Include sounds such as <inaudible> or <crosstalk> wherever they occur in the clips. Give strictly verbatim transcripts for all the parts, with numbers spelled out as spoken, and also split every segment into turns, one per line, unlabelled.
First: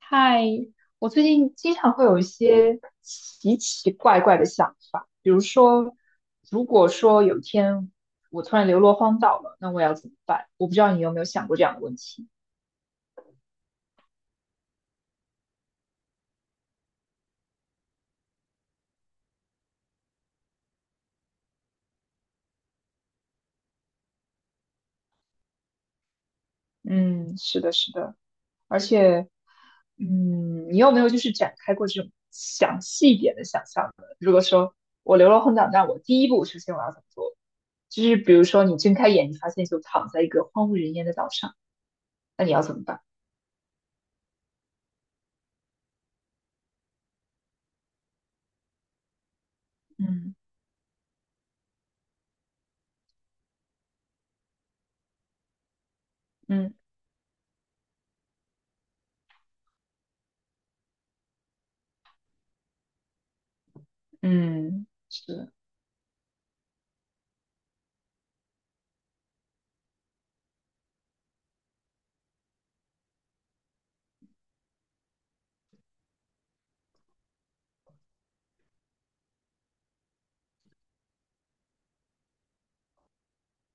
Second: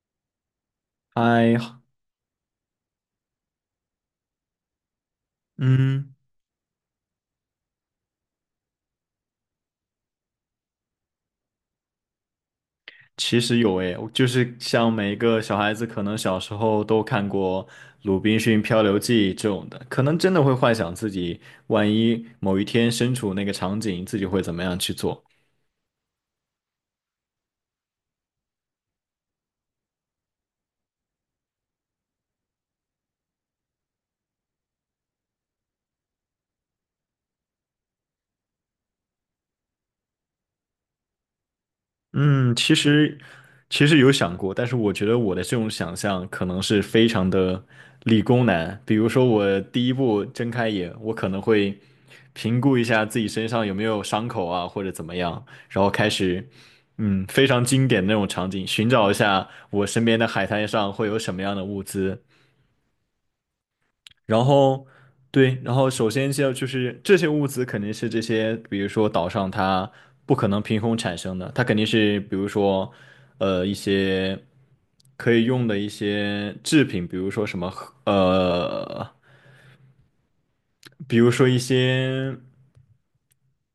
嗨，我最近
还
经常会有一些奇奇怪怪的想法，比如说，
嗯，
如果说有一天我突然流落荒岛了，那我要怎么办？我不知道你有没有想过这样的问题。
其实有诶，就是像每一个小孩子，可能小时候都看过《鲁滨逊漂流记》这种的，可能真的会幻想自己万一某一天身处那个场景，自己会怎么样去做。
嗯，是的，是的，而且，嗯，你有没有就是展开过这种详细一点的想象呢？如果说我流落荒岛，那我第一步首先我要怎么做？就是比如说你睁开眼，你发现就躺在一个荒无人烟的岛上，那你
嗯，
要
其
怎么办？
实其实有想过，但是我觉得我的这种想象可能是非常的理工男。比如说，我第一步
嗯
睁开眼，我可能会评估一下自己身上有没有伤口啊，或者怎么样，然后开始，嗯，非常经典的那种场景，寻找一下我身边的海滩上会有什么样的物资，然后
嗯，是，
对，然后首先就就是这些物资肯定是这些，比如说岛上它不可能凭空产生的，它肯定是比如说呃一些可以用的一些制品，比如说什么呃，比如说一些。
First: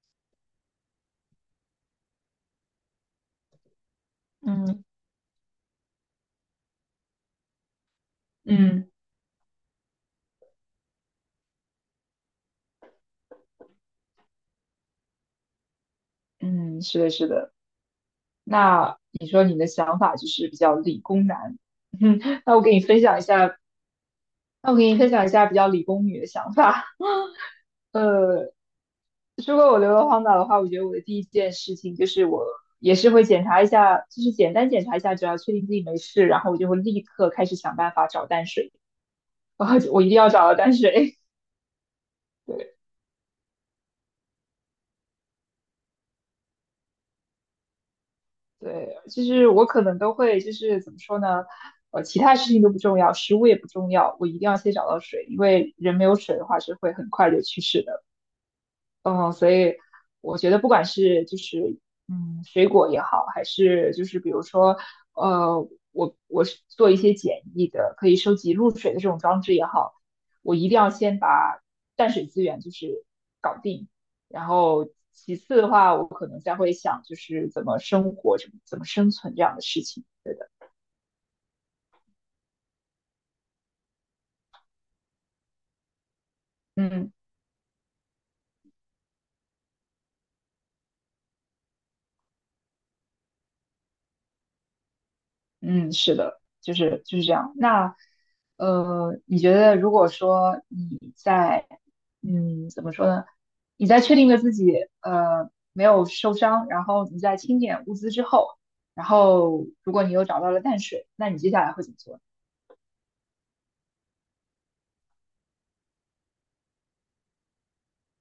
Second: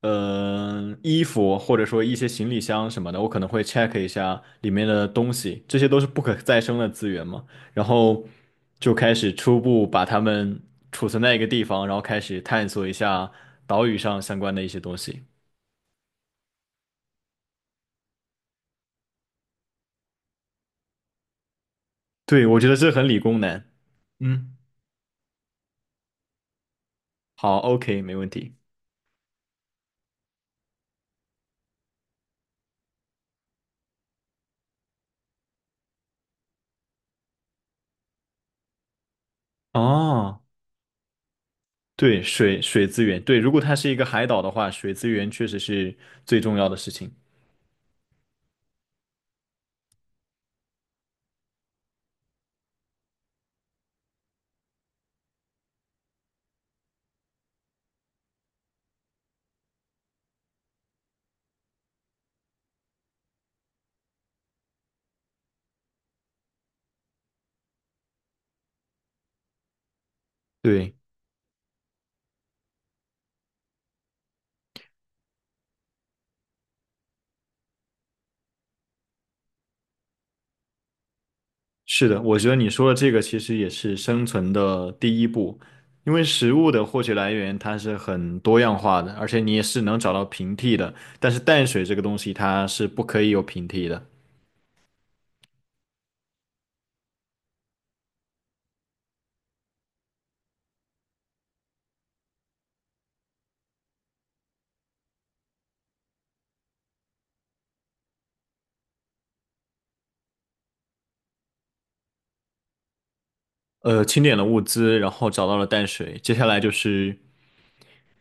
呃，衣服或者说一些行李箱什么的，我可能会 check 一下里
嗯
面的东西，这些都是不可再生的资源嘛。然后
嗯
就开始初步把它们储存在一个地方，然后开始探索一下岛屿上相关的一些东西。
嗯，是的，是的。那你说你的想法就是比较理工男，<laughs> 嗯
对，
那
我
我
觉
给
得
你
这
分
很理
享一
工
下，
男。嗯，
那我给你分享一下比较理工女的想法。
好，OK,没问
呃，
题。
如果我流落荒岛的话，我觉得我的第一件事情就是我也是会检查一下，就是简单检查一下，只要确定自己没事，然后我就会立刻开始想办法找淡水，<laughs> 然后我一定要
哦，
找到淡水。
对，水
<laughs>
水资源，对，如果它是一个海岛的话，水资源确实是最重要的事情。
对，就是我可能都会，就是怎么说呢？呃，其他事情都不重要，食物也不重要，我一定要先找到水，因为人没有水的话是会很快就去世的。嗯，所以我觉得不管是就是嗯水果也好，还是就是比如说呃我我是做一些简易的可以收集露水的这种装置也好，我一定要
对。
先把淡水资源就是搞定，然后其次的话，我可能再会想就是怎么生活，怎么怎么生存这样的事情。
是的，我觉得你说的这个其实也是生存的第一步，因为食物的获
嗯。
取来源它是很多样化的，而且你也是能找到平替的，但是淡水这个东西它是不可以有平替的。
嗯，是的，就是就是这样。那呃，你觉得如果说你在嗯怎么说呢？你在确定了自己呃没有受伤，然后你在清点物资之后，然后如果你又找到了淡水，那你接下来会怎么做呢？
呃，清点了物资，然后找到了淡水，接下来就是。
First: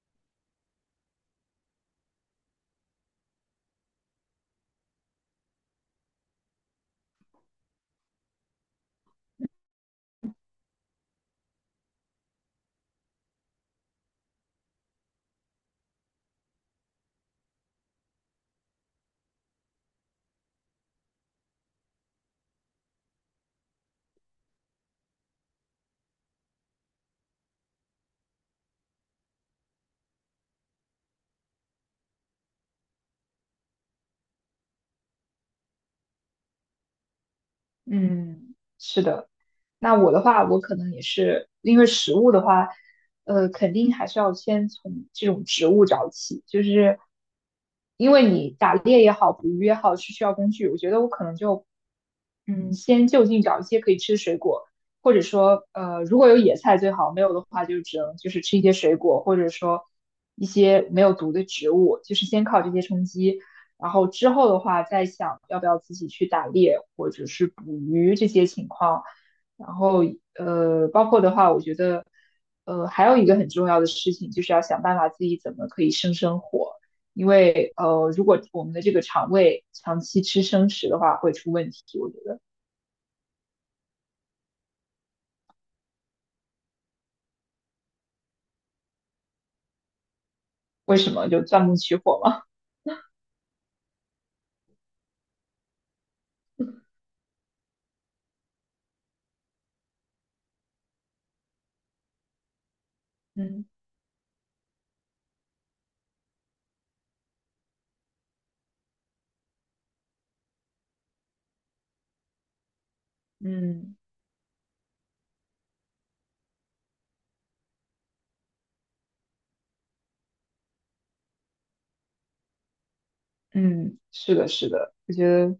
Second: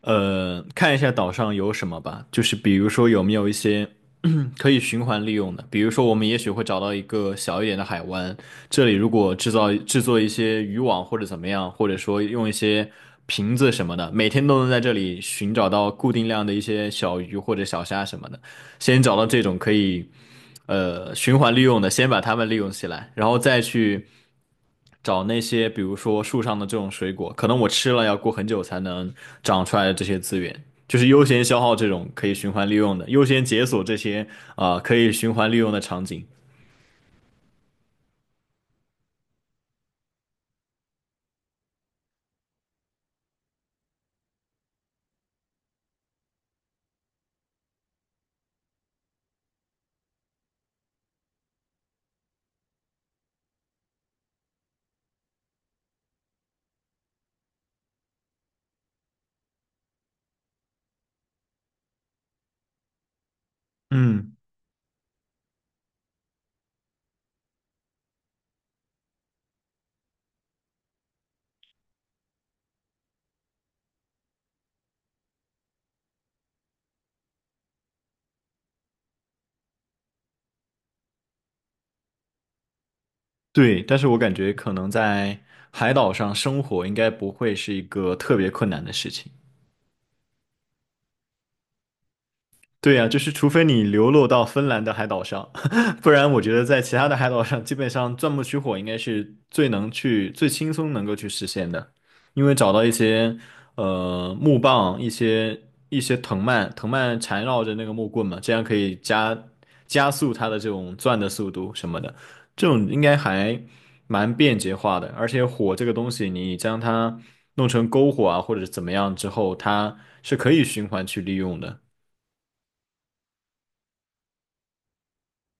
呃，看一下岛上有什么吧，就是比如说有没有一些 <clears throat> 可以循环利用的，比如说我们也许会找到一个小一点的海湾，这里如果制造制作一些渔网或者怎么样，或者说用一些瓶子什么的，每天都能在这里寻找到固定量的一些小鱼或者小虾什么的，先找到这种可以。呃循环利用的，先把它们利用起来，然后再去找那些比如说树上的这种水果，可能我吃了要过很久才能长出来的这些资源，就是优先消耗这种可以循环利用的，优先解锁这些啊、呃可以循环利用的场景。
嗯，是的。那我的话，我可能也是因为食物的话，呃，肯定还是要先从这种植物找起，就是因为你打猎也好，捕鱼也好，是需要工具。我觉得我可能就，嗯，先就近找一些可以吃的水果，或者说，呃，如果有野菜最好，没有的话就只能就是吃一些水果，或者说一些没有毒的植物，就是先靠这些充饥。然后之
嗯，
后的话，再想要不要自己去打猎或者是捕鱼这些情况。然后呃，包括的话，我觉得呃还有一个很重要的事情，就是要想办法自己怎么可以生生火，因为呃如果我们的这个肠胃长期吃生食的话，会出问题。我觉得
对，但是我感觉可能在海岛上生活应该不会是一个特别困难的事情。
为什么就钻木取火嘛？
对呀，就是除非你流落到芬兰的海岛上，<laughs> 不然我觉得在其他的海岛上，基本上钻木取火应该是最能去、最轻松能够去实现的，因为找到一些
嗯
呃木棒、一些一些藤蔓，藤蔓缠绕着那个木棍嘛，这样可以加加速它的这种钻的速度什么的，这种应该还
嗯
蛮便捷化的。而且火这个东西，你将它弄成篝火啊，或者怎么样之后，它是可以循环去利用的。
嗯，是的，是的，我觉得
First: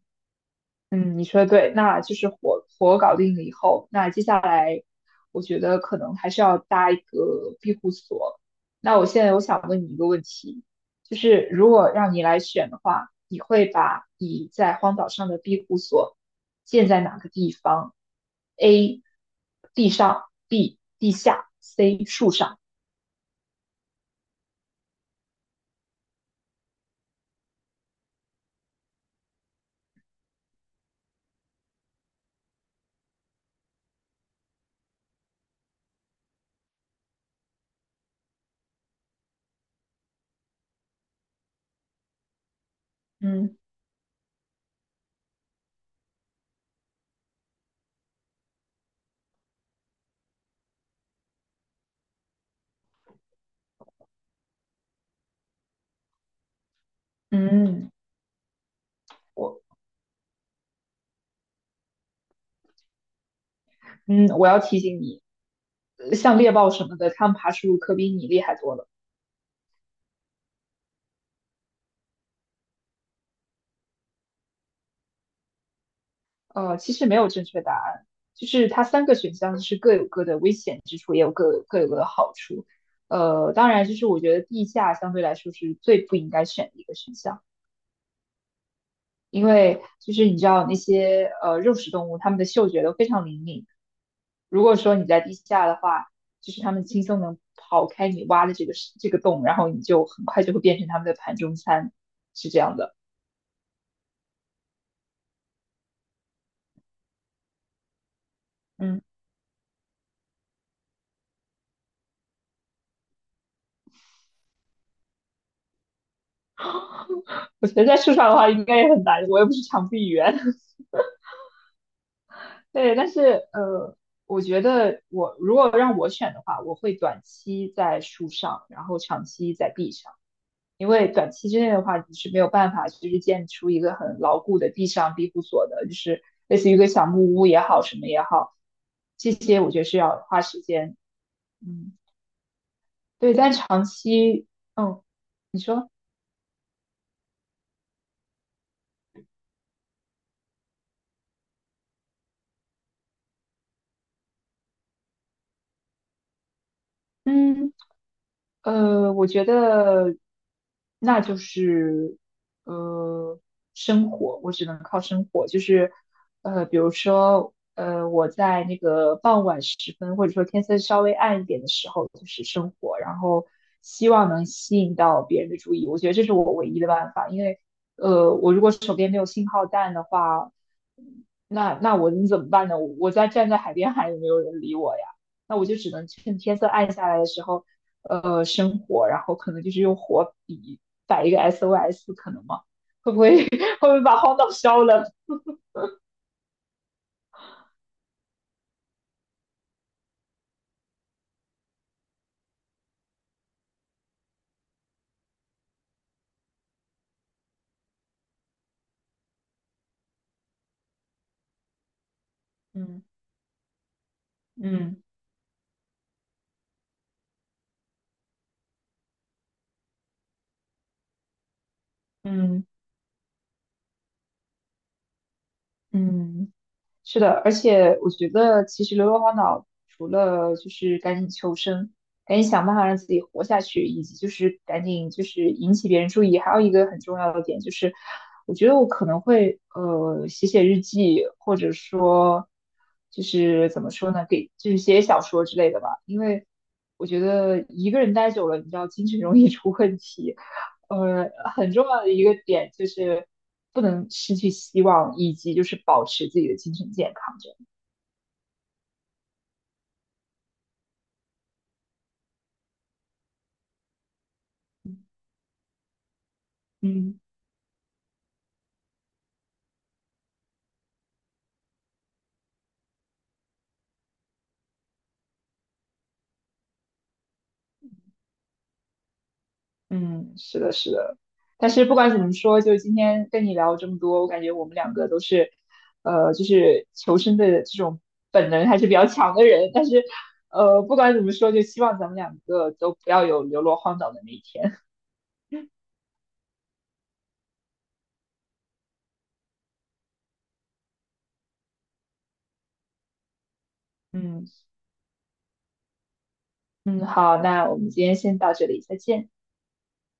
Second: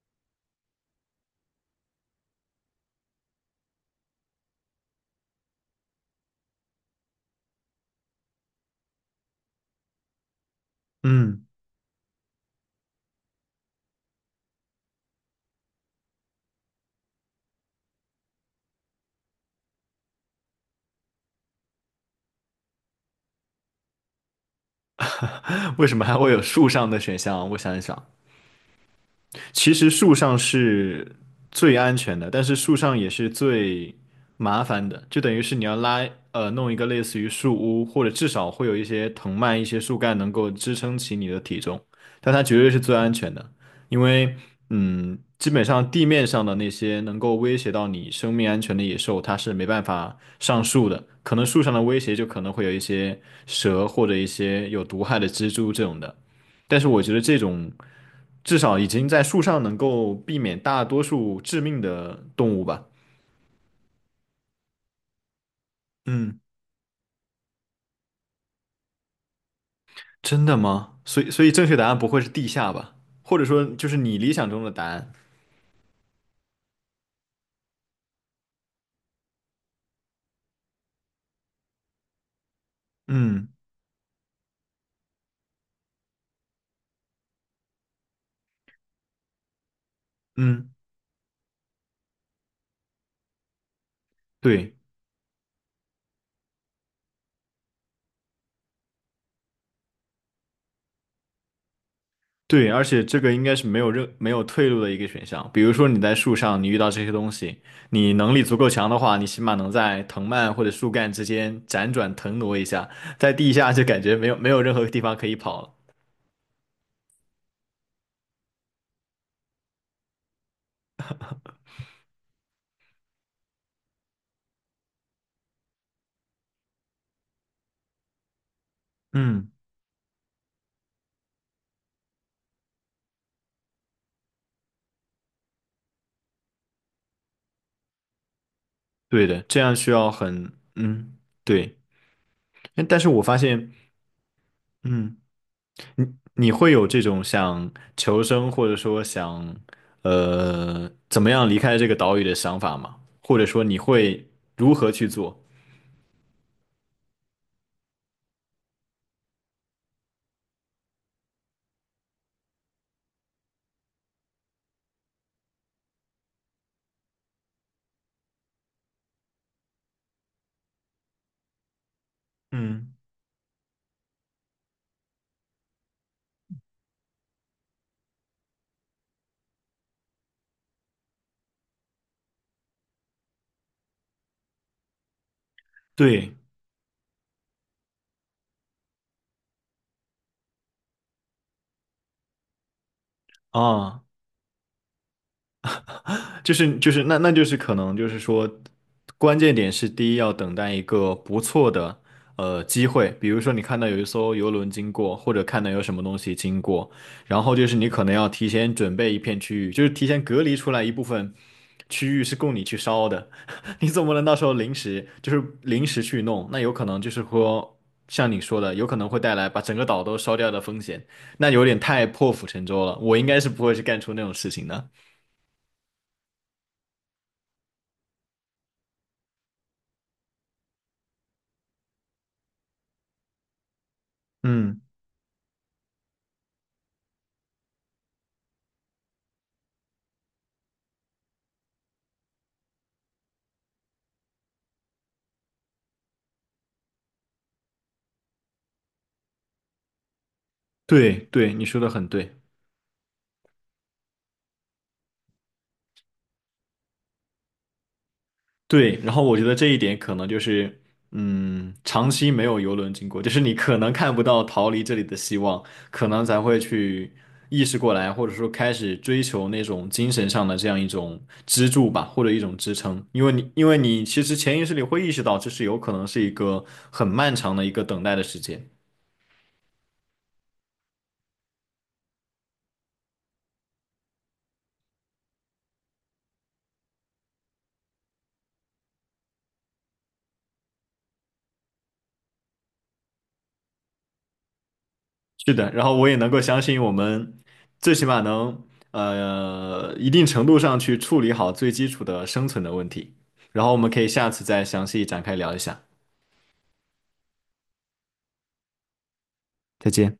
嗯，你说的对，那就是火火搞定了以后，那接下来我觉得可能还是要搭一个庇护所。那我现在我想问你一个问题，就
嗯。
是如果让你来选的话，你会把你在荒岛上的庇护所建在哪个地方？A. 地上，B. 地下，C. 树上。
为什么还会有树上的选项？我想一想，其实树上是最安全的，但是树上也是最麻烦的，就等于是你要拉呃弄一个类似于树屋，或者至少会有一些藤蔓、一些树干能够支撑起你的体重，但它绝对是最安全的，
嗯
因为嗯，基本上地面上的那些能够威胁到你生命安全的野兽，它是没办法上树的，可能树上的威胁就可能会有一些蛇或者一些有毒害的蜘蛛这种的。但是我觉得这种
嗯，
至少已经在树
我
上能够避免大多数致命的动物吧。
嗯我要提醒你，呃像
嗯，
猎豹什么的，它们爬树可比你厉害多了。
真的吗？所以，所以正确答案不会是地下吧？或者说，就是你理想中的答案？
呃，其实没有正确答案，就是它三个选项是各有各的危险之处，也有各有各有各的好处。
嗯
呃，当然，就是我觉得地下相对来说是最不应该选的一个选项，因为就是你知道
嗯，
那些呃肉食动物，它们的嗅觉都非常灵敏。如果
对
说你在地下的话，就是它们轻松能刨开你挖的这个这个洞，然后你就很快就会变成它们的盘中餐，是这
对，
样
而
的。
且这个应该是没有任没有退路的一个选项。比如说你在树上，你遇到这些东西，你能力足够强的
嗯，
话，你起码能在藤蔓或者树干之间辗转腾挪一下，在地下就感觉没有没有任何地方可以跑了。
我觉得在树上的话应该也很难，我又不是长臂猿。对，但是呃，我觉得我如果让我选的话，我会短期在树上，然后长
嗯，
期在壁上，因为短期之内的话，你是没有办法就是建出一个很牢固的地上庇护所的，就是类似于一个小木屋也好，什么也好，
对
这
的，这
些我
样
觉得
需
是
要
要花
很，
时间。
嗯，对。
嗯，
哎但但是我
对，
发
但
现，
长期，嗯，
嗯，
你说。
你你会有这种想求生，或者说想呃怎么样离开这个岛屿的想法吗？或者说你会如何去做？
嗯。呃，我觉得那就是呃生活，我只能靠生活，就是呃，比如说呃，我在那个傍晚时分，或者说天色稍微暗一点的时候，就是生
嗯，
活，然后希望能吸引到别人的注意，我觉得这是我唯一的办法，因为呃，我如果手边没有信号弹的话，那那我能怎么办呢？我我在站在海边喊，也没有人理我呀，那我就只能
对
趁天色暗下来的时候。呃生活，然后可能就是用火笔摆一个 S O S，可能吗？会不会 <laughs> 会不会
啊，
把荒岛烧了？
就是就是那那就是可能就是说，关键点是第一要等待一个不错的呃机会，比如说你看到有一艘游轮经过，或者看到有什么东西经过，然后就是你可能要提前准备一片区域，就是提前隔离出来一部分区域是供你去
嗯
烧的，<laughs> 你总不能到时候临
嗯
时就是临时去弄，那有可能就是说像你说的，有可能会带来把整个岛都烧掉的风险，那有点太破釜沉
嗯
舟了，我应该是不会去干出那种事情的，
嗯，是的，而且我觉得其实流浪荒岛除了就是赶紧求生，赶紧想办法让自己活下去，以及就是
嗯。
赶紧就是引起别人注意。还有一个很重要的点就是，我觉得我可能会呃写写日记，或者说就是怎么说呢，给就是写写小说之类的吧。因为我觉得一个人待久了，你知道精神容易出问题。
对
呃，
对，你
很
说
重
的
要
很
的一个
对
点就是不能失去希望，以及就是保持自己的精神健康。这样，
对。然后我觉得这一点可能就是，嗯，长期没有游轮经过，就是你可能看不到逃离这里的希望，可能才会去
嗯。
意识过来，或者说开始追求那种精神上的这样一种支柱吧，或者一种支撑。因为你，因为你其实潜意识里会意识到，这是有可能是一个很漫长的一个等待的时间。
嗯，是的，是的。但是不管怎么说，就今天跟你聊这么多，我感觉我们两个都是，呃，就是求生的这种本能还是比较强的人。但是，呃，不管怎么说，就希望咱们两个都不要有流落荒岛的那一天。
是的，
<laughs>
然后我也能够相信我们最起码能呃一定程度上去处理好最基础的生存的问题，然后我们可以下次
嗯
再详细展开聊一下。
嗯，好，那我们今天先到这里，再见。
再见。